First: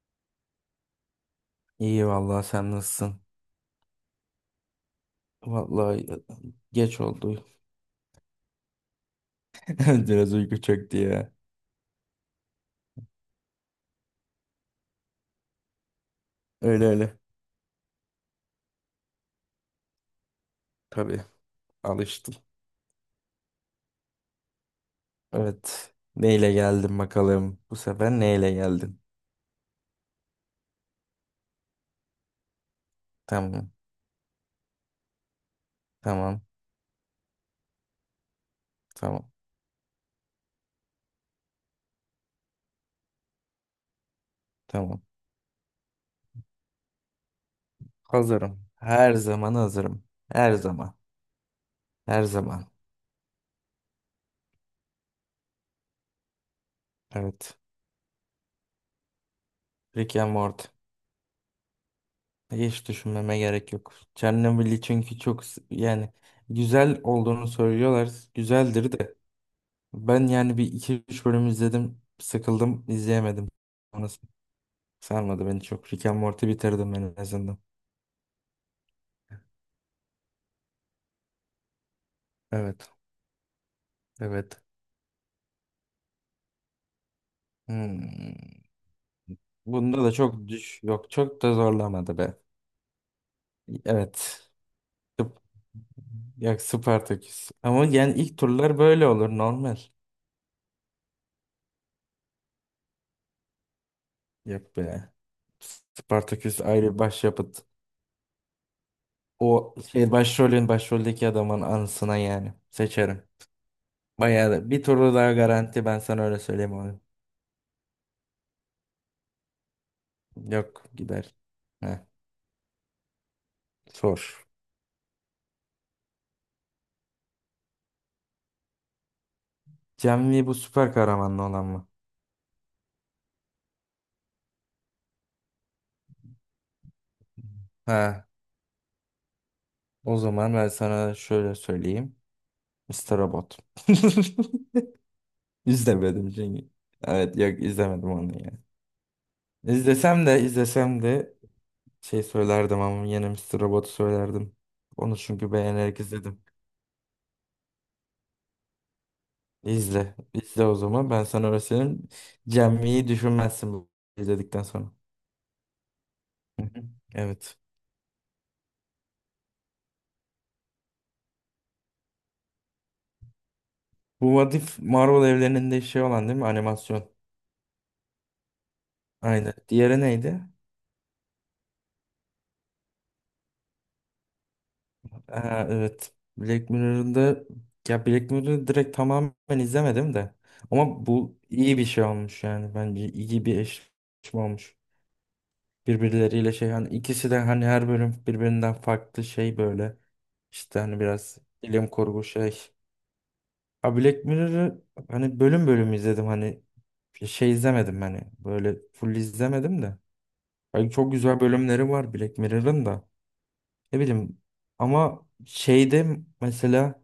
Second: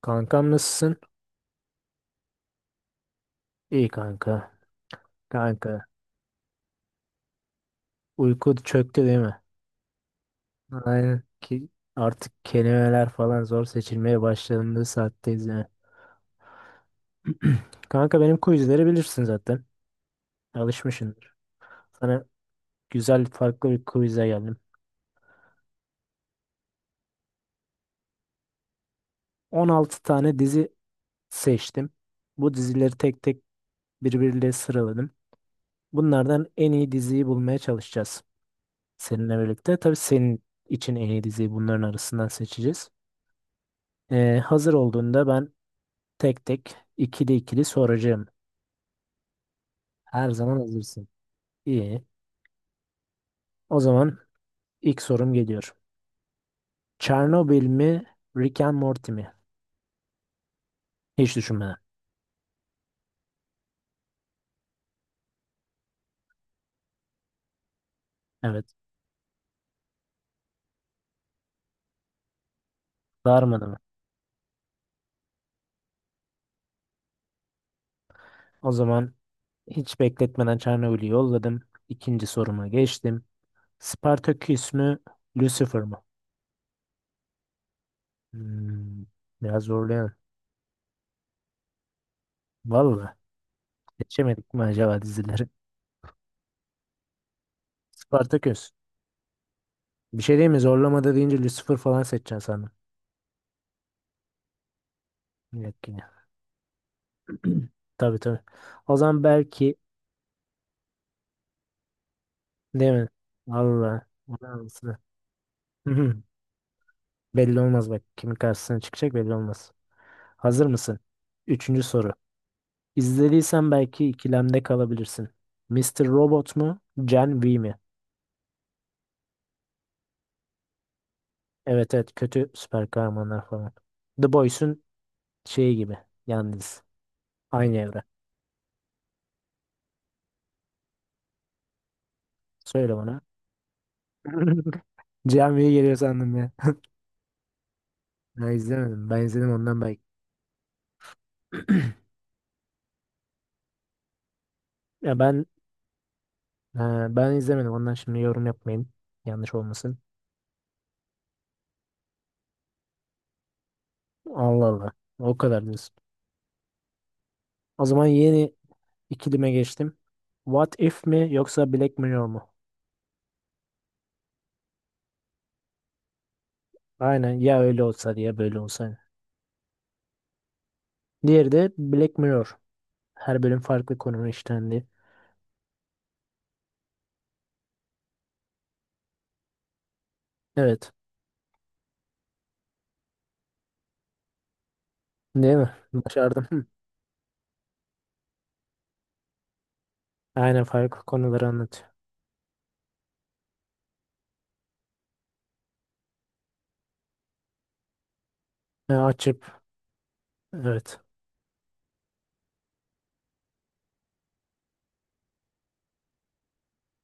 Kankam nasılsın? İyi vallahi sen nasılsın? İyi kanka. Kanka. Vallahi geç oldu. Uyku çöktü değil mi? Biraz uyku çöktü Aynen ya. ki artık kelimeler falan zor seçilmeye başlandığı saatteyiz yani. Öyle öyle. Kanka benim quizleri bilirsin zaten. Tabii Alışmışsındır. Sana alıştım. güzel farklı bir quiz'e geldim. Evet. Neyle geldin bakalım? Bu sefer neyle geldin? 16 tane dizi seçtim. Bu dizileri tek tek Tamam. birbiriyle sıraladım. Tamam. Bunlardan en iyi diziyi bulmaya çalışacağız. Tamam. Seninle birlikte. Tabii senin için en iyi diziyi bunların arasından seçeceğiz. Hazır Tamam. olduğunda ben tek tek ikili ikili soracağım. Hazırım. Her zaman hazırım. Her Her zaman zaman. hazırsın. İyi. Her zaman. O zaman ilk sorum geliyor. Evet. Çernobil mi, Rick and Morty mi? Rick and Morty. Hiç düşünmeden. Hiç düşünmeme gerek yok. Chernobyl'i çünkü çok s- yani güzel olduğunu söylüyorlar. Evet. Güzeldir de. Ben yani bir iki üç bölüm izledim. Sıkıldım, izleyemedim. Darmadı mı? Sonrası sarmadı beni çok. Rick and Morty bitirdim ben en azından. O zaman hiç bekletmeden Çernobil'i yolladım. İkinci soruma Evet, geçtim. evet. Spartaküs mü, Lucifer mı? Hmm. Hmm, biraz Bunda da zorlayan. çok düş yok çok da zorlamadı be. Vallahi Evet. seçemedik mi acaba Sp- dizileri? Ya Spartaküs. Ama yani ilk Spartaküs. turlar böyle olur normal. Bir şey değil mi? Zorlamada deyince Lucifer falan seçeceksin sandım. Yok be. Yok yine. Spartaküs ayrı başyapıt. Tabii tabii. O zaman belki. O şey başrolün başroldeki adamın anısına yani. Değil mi? Seçerim. Valla. Bayağı Helal da bir olsun. turu daha garanti Hı ben hı. sana öyle söyleyeyim abi. Belli olmaz bak. Kimin karşısına çıkacak belli olmaz. Hazır Yok mısın? gider. Üçüncü Heh, soru. İzlediysen belki sor. ikilemde kalabilirsin. Mister Robot mu? Gen V mi? Cem Lee bu süper kahramanlı olan mı? Evet evet kötü süper kahramanlar falan. The Boys'un şeyi gibi. Yalnız. Aynı evre. Ha, o zaman ben sana şöyle söyleyeyim. Söyle Mister bana. Robot. Gen V geliyor İzlemedim sandım ya. çünkü. Evet yok izlemedim onu ya. Ben izlemedim. Ben izledim ondan belki. İzlesem de izlesem de şey söylerdim ama yine Mister Robot'u söylerdim. Onu Ya ben çünkü beğenerek izledim. e, ben izlemedim. Ondan şimdi yorum yapmayayım. Yanlış olmasın. İzle. İzle o zaman. Ben sana öyle söyleyeyim. Düşünmezsin bu izledikten Allah sonra. Allah. O kadar diyorsun. Evet. O zaman yeni ikilime geçtim. What If mi yoksa Black Mirror mu? Bu What If Marvel evreninde şey olan değil mi? Animasyon. Aynen ya öyle olsa ya böyle olsa. Aynen. Diğeri neydi? Diğeri de Black Mirror. Her bölüm farklı konunun işlendiği. Aa, evet. Black Mirror'da ya Black Mirror'ı direkt tamamen izlemedim de. Evet. Ama bu iyi bir şey olmuş yani. Bence iyi bir eşleşme olmuş. Değil mi? Başardım. Birbirleriyle Hı. şey hani ikisi de hani her bölüm birbirinden farklı şey böyle. Aynen İşte farklı hani biraz konuları anlatıyor. bilim kurgu şey. Ha Black Mirror'ı hani bölüm bölüm izledim hani şey izlemedim hani böyle full Açıp izlemedim de. Hani evet. çok güzel bölümleri var Black Mirror'ın da. Ne bileyim ama şeyde mesela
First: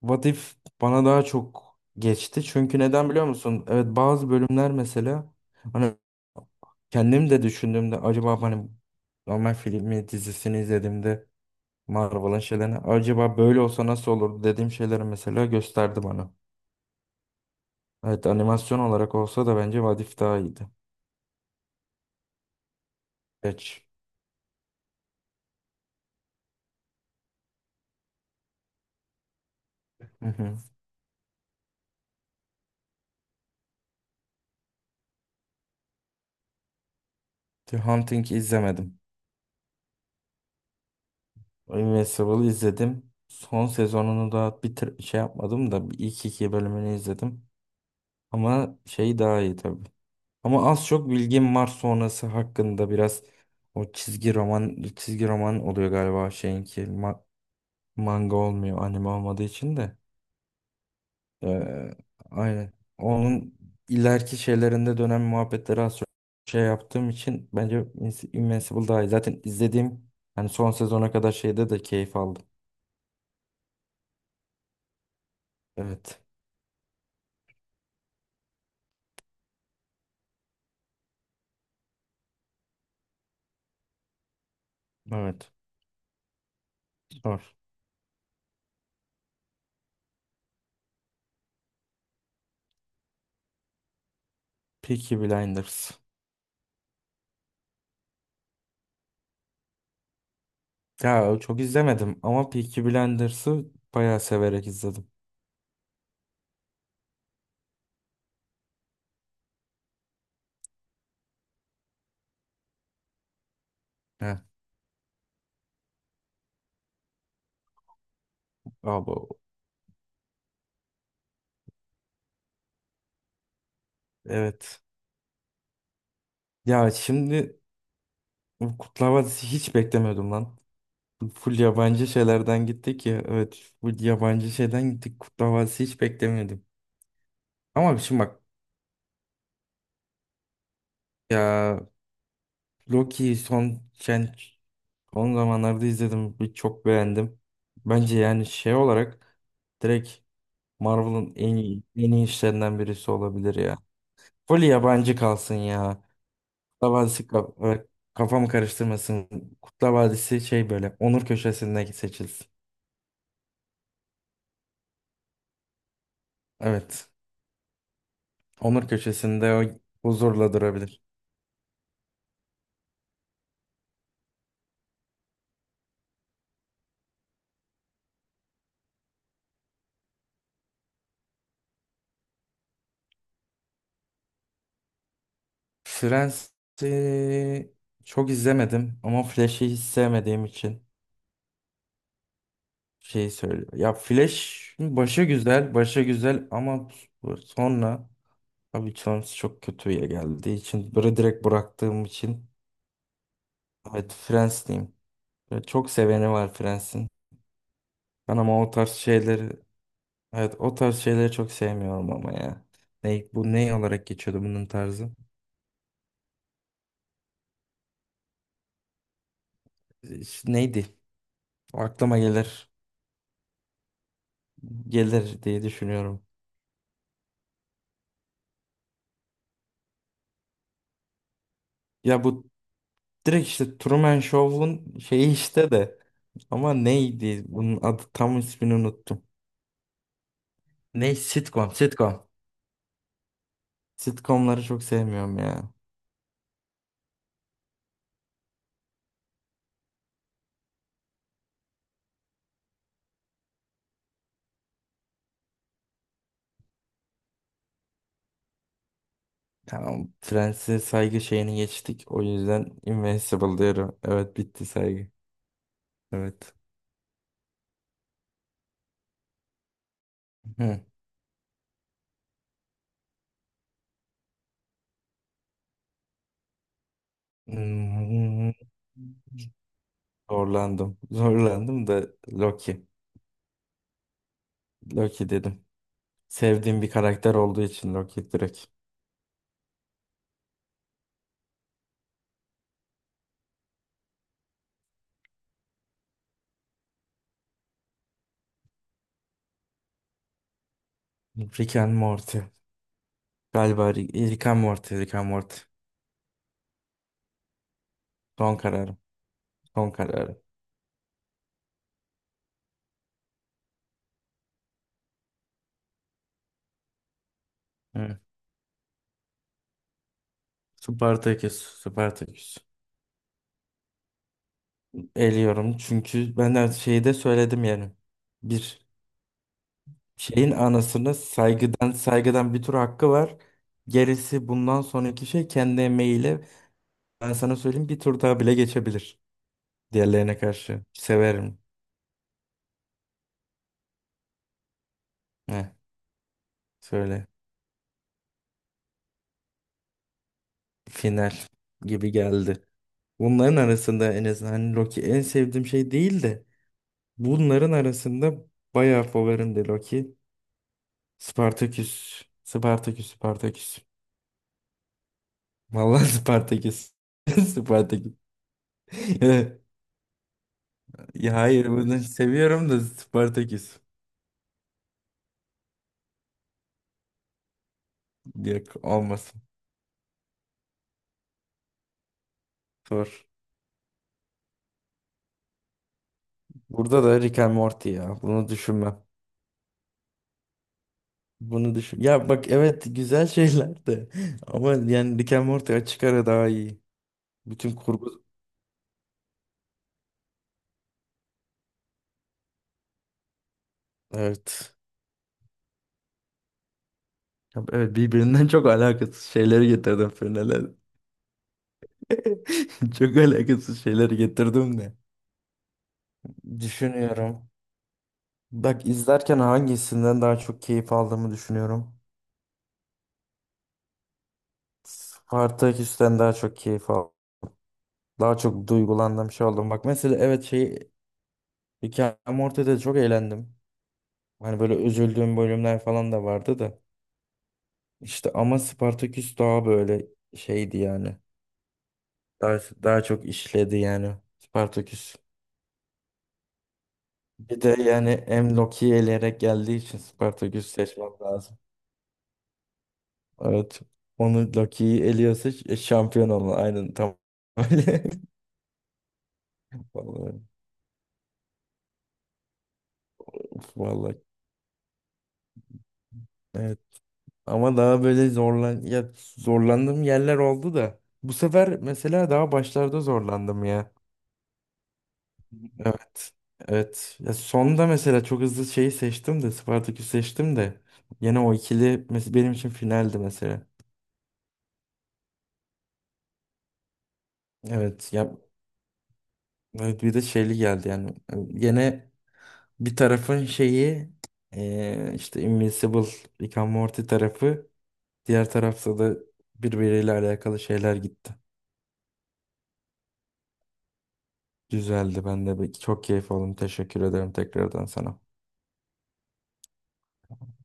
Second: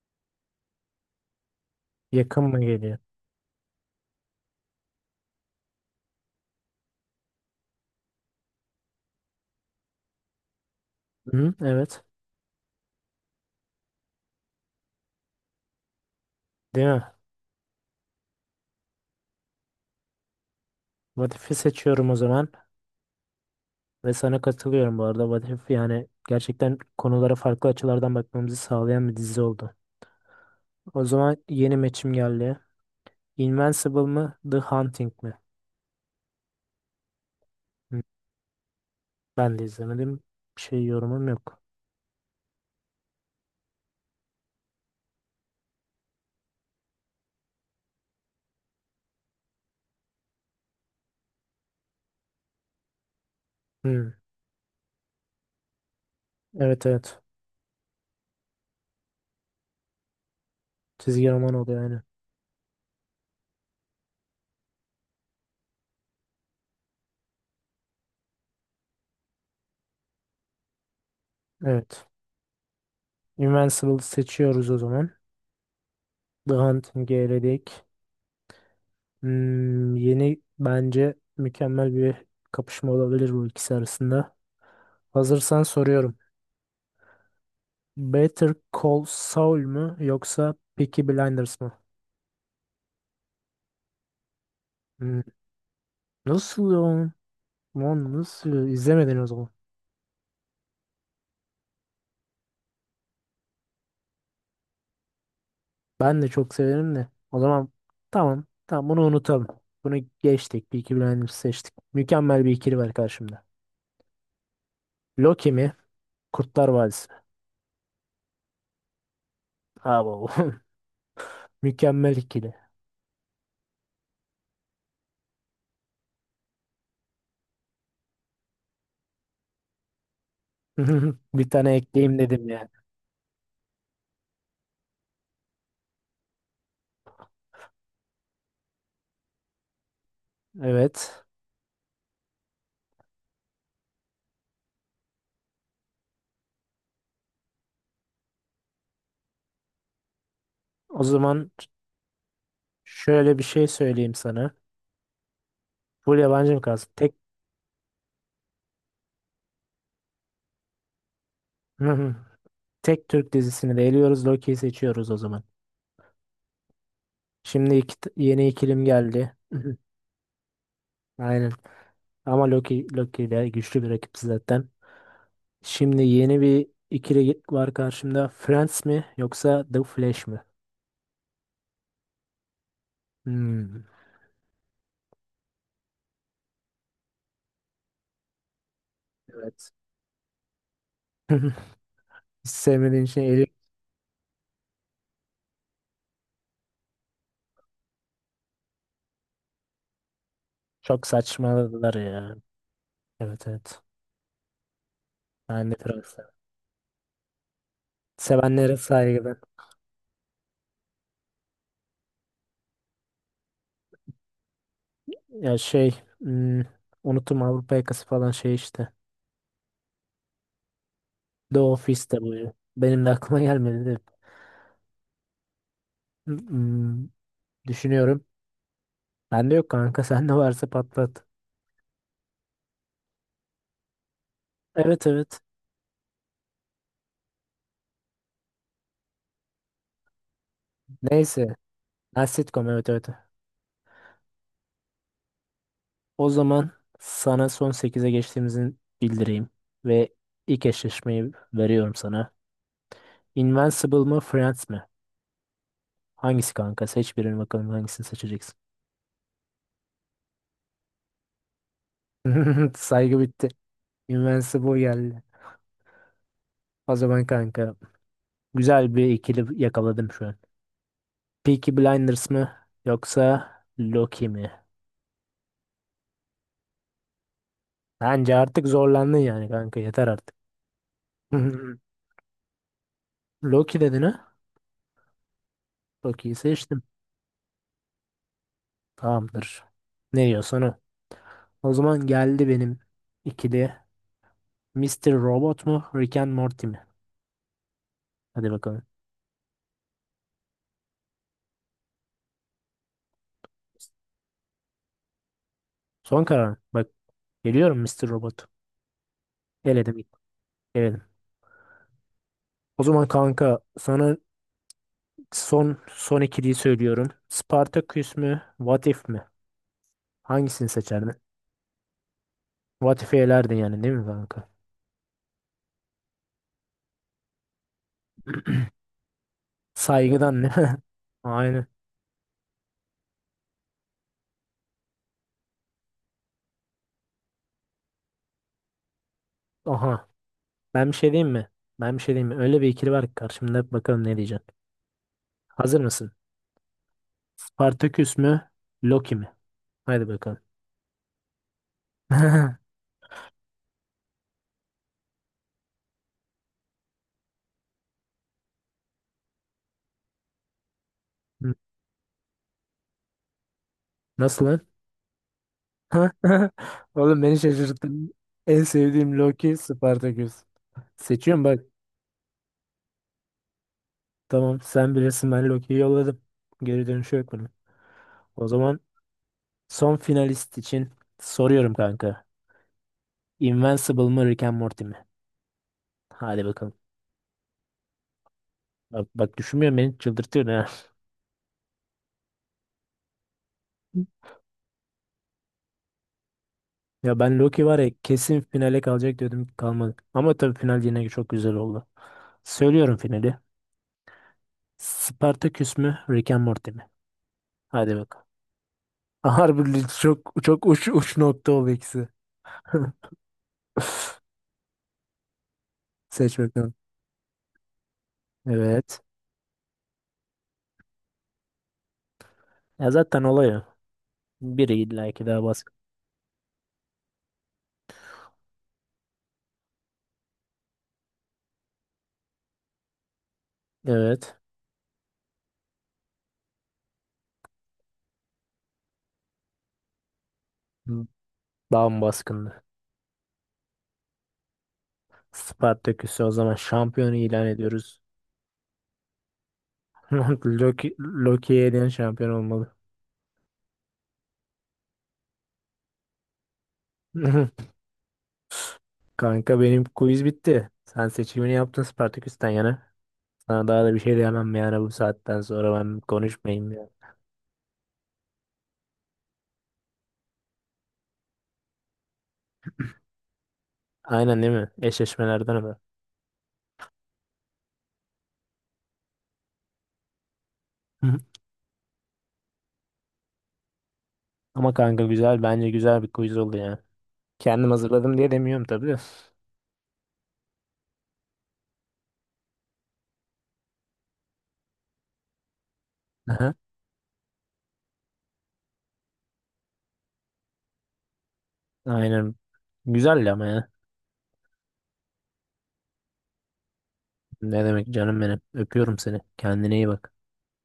What If bana daha çok geçti. Yakın mı Çünkü geliyor? neden biliyor musun? Evet bazı bölümler mesela hani kendim de düşündüğümde acaba hani normal filmi dizisini izlediğimde Hı, evet. Marvel'ın şeylerini acaba böyle olsa nasıl olurdu dediğim şeyleri mesela gösterdi bana. Değil mi? Evet animasyon olarak olsa da bence What If daha iyiydi. What If'i seçiyorum o zaman. Geç. Ve sana katılıyorum bu arada. What If yani gerçekten konulara farklı açılardan bakmamızı sağlayan bir dizi oldu. Hı hı. O zaman yeni maçım geldi. Invincible mı? The Hunting mi? The Hı, Hunting izlemedim. ben de izlemedim. Bir şey yorumum yok. Invincible'ı izledim. Son sezonunu da bir şey yapmadım da bir ilk iki bölümünü izledim. Ama şey daha iyi tabii. Ama az çok bilgim var sonrası hakkında biraz o Hı, çizgi roman çizgi roman oluyor galiba şeyinki evet ma- evet. manga olmuyor anime olmadığı için de. Çizgi roman oluyor Ee, yani. aynen. Onun ileriki şeylerinde dönem muhabbetleri az çok şey yaptığım için bence Invincible daha iyi. Zaten izlediğim hani son sezona kadar şeyde de Evet. keyif aldım. Invincible seçiyoruz o zaman. Evet. The Hunting'i eledik. Yeni bence mükemmel bir kapışma olabilir bu ikisi arasında. Evet. Hazırsan soruyorum. Sor. Better Call Saul mu yoksa Peaky Blinders mı? Peaky Hmm, Blinders. Nasıl ya? Lan nasıl? İzlemedin o zaman. Ya çok izlemedim ama Peaky Blinders'ı bayağı severek izledim. Ben de çok severim de. O zaman tamam. Tamam bunu unutalım. Bunu geçtik. Bir iki bilenimizi seçtik. Mükemmel bir ikili var karşımda. Heh. Loki mi? Kurtlar Vadisi. Abi Abo. Mükemmel ikili. evet. Ya şimdi bu kutlama dizisi hiç beklemiyordum lan. Bir Full tane yabancı ekleyeyim dedim şeylerden ya. gittik ya. Evet full yabancı şeyden gittik. Kutlama dizisi hiç beklemiyordum. Ama şimdi bak Evet. ya Loki'yi son son zamanlarda izledim. Bir çok beğendim. Bence yani şey olarak direkt O Marvel'ın zaman en iyi, en iyi işlerinden birisi şöyle bir olabilir şey ya. söyleyeyim sana. Full yabancı kalsın ya. Full yabancı mı kalsın? Kurtlar Tek. Vadisi böyle kafamı karıştırmasın. Kurtlar Vadisi şey böyle onur köşesinde seçilsin. Tek Türk dizisini de eliyoruz. Loki'yi seçiyoruz o zaman. Evet. Şimdi yeni ikilim Onur geldi. köşesinde o huzurla durabilir. Aynen. Ama Loki de güçlü bir rakip zaten. Şimdi yeni bir ikili var karşımda. Friends mi yoksa The Flash mi? Hmm, Friends'i çok izlemedim ama evet. Flash'i hiç sevmediğim için Hiç sevmediğin için şeyi eli söylüyorum. Ya Flash başı güzel, başı güzel ama sonra abi sonrası çok kötüye geldiği için çok böyle direkt saçmaladılar bıraktığım ya. için Evet evet. evet Friends diyeyim. Böyle Ben de çok Friends'i. seveni var Friends'in. Ben ama o Sevenlere tarz saygı. şeyleri evet o tarz şeyleri çok sevmiyorum ama ya. Ne, bu ne olarak geçiyordu bunun tarzı? Ya şey hmm, unuttum Avrupa Yakası falan şey işte. İşte neydi? The Office Aklıma de bu ya. gelir. Benim de aklıma gelmedi de. Gelir diye düşünüyorum. Hmm, düşünüyorum. Bende yok kanka. Sende varsa patlat. Ya bu direkt işte Truman Show'un Evet şeyi evet. işte de. Ama neydi? Bunun adı tam ismini unuttum. Ne? Neyse. Sitcom. Sitcom. Ha, sitcom evet evet. Sitcomları çok sevmiyorum ya. O zaman sana son sekize geçtiğimizi bildireyim ve ilk eşleşmeyi veriyorum sana. Invincible mı Friends mi? Hangisi kanka? Seç birini bakalım hangisini seçeceksin. Tamam. Friends'e saygı şeyini geçtik. O yüzden Saygı bitti. Invincible diyorum. Evet bitti Invincible saygı. geldi. Evet. O zaman kanka güzel bir ikili yakaladım şu an. Hı. Peaky Blinders mı yoksa Loki mi? Bence Hmm. artık zorlandın yani kanka yeter artık. Zorlandım. Zorlandım da Loki. Loki dedin ha? Loki dedim. Loki'yi seçtim. Sevdiğim bir karakter olduğu için Loki direkt. Tamamdır. Ne diyorsan o. O zaman geldi benim ikili. Mister Robot mu? Rick and Morty mi? Hadi bakalım. Rick and Morty. Galiba Rick and Morty. Rick and Morty. Son karar mı? Bak geliyorum Mister Robot. Son kararım. Son Eledim. Kararım. Eledim. O zaman kanka sana son son ikiliyi söylüyorum. Spartacus Evet. mu? What If mi? Hangisini seçerdin? Spartaküs. Spartaküs. What If'i elerdin yani değil mi kanka? Eliyorum çünkü ben de şeyi de söyledim yani. Bir Saygıdan şeyin ne? anasını Aynen. saygıdan saygıdan bir tur hakkı var. Gerisi bundan sonraki şey kendi emeğiyle ben sana söyleyeyim bir tur daha bile geçebilir. Aha. Diğerlerine karşı. Ben bir şey diyeyim mi? Severim. Ben bir şey diyeyim mi? Öyle bir ikili var ki karşımda bakalım ne diyeceksin. Heh. Hazır mısın? Söyle. Spartaküs mü? Loki mi? Haydi bakalım. Final gibi geldi. Bunların arasında en azından hani Loki en sevdiğim şey değil de bunların arasında bayağı favorimdi Loki. Spartaküs. Spartaküs, Spartaküs. Nasıl lan? Vallahi Spartaküs. Oğlum beni Spartaküs. şaşırttın. En sevdiğim Loki Spartaküs. Ya Seçiyorum bak. hayır bunu seviyorum da Spartaküs. Tamam sen bilirsin ben Loki'yi yolladım. Geri dönüşü yok bunun. O Yok zaman olmasın. son finalist için soruyorum kanka. Sor. Invincible mı Rick and Morty mi? Hadi bakalım. Burada da Rick and Morty ya. Bunu düşünmem. Bak, bak düşünmüyorum beni çıldırtıyor ya. Bunu düşün. Ya bak evet güzel şeyler de ama yani Rick and Morty açık ara daha iyi. Ya ben Loki Bütün var ya kurgu kesin finale kalacak diyordum kalmadı. Ama tabii final yine çok güzel oldu. Söylüyorum finali. evet. Spartaküs mü? Rick and Morty mi? Ya Hadi evet bakalım. birbirinden çok alakasız şeyleri Harbi getirdim çok finale. çok uç uç nokta oldu ikisi. Çok alakasız şeyleri getirdim de. Seç bakalım. Düşünüyorum. Bak Evet. izlerken hangisinden daha çok keyif aldığımı düşünüyorum. Ya zaten olay o. Biri illa ki daha baskın. Spartaküs'ten daha çok keyif aldım. Daha çok duygulandım şey oldum. Bak mesela evet şey Rick and Morty'de çok eğlendim. Evet. Hani böyle üzüldüğüm bölümler falan da vardı da. İşte ama Spartaküs daha böyle şeydi yani. Daha mı Daha, baskındı? daha çok işledi yani. Spartaküs. Spartaküs'ü o zaman şampiyonu ilan Bir de ediyoruz. yani hem Loki'yi eleyerek geldiği için Spartaküs Loki, seçmem lazım. Loki'ye eden şampiyon olmalı. Evet. Onu Loki'yi eliyorsa şampiyon olma. Aynen tam öyle. Kanka benim quiz Vallahi. bitti. Sen seçimini yaptın Spartaküs'ten yana. Sana Of, daha da bir şey vallahi. diyemem yani bu saatten sonra ben konuşmayayım Evet. ya. Ama daha böyle zorlan ya zorlandığım yerler oldu da. Bu sefer mesela daha başlarda zorlandım ya. Aynen değil mi? Eşleşmelerden mi? Evet. Evet. Ya sonda mesela çok hızlı şeyi seçtim de Spartaküs seçtim de. Hı hı. Yine o ikili benim için finaldi mesela. Ama kanka güzel bence güzel bir quiz oldu ya. Kendim Evet hazırladım diye ya demiyorum tabii de. evet, bir de şeyli geldi yani. Yine bir tarafın şeyi işte Invincible, Aha. Rick and Morty tarafı. Diğer tarafta da birbiriyle alakalı şeyler gitti. Aynen. Güzel ama ya. Güzeldi. Ben de çok keyif aldım. Teşekkür ederim Ne tekrardan demek sana. canım benim. Öpüyorum seni. Kendine iyi bak.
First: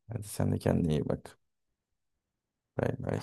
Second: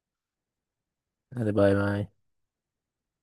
Hadi sen de kendine iyi bak. Hadi bay bay. Bay bay.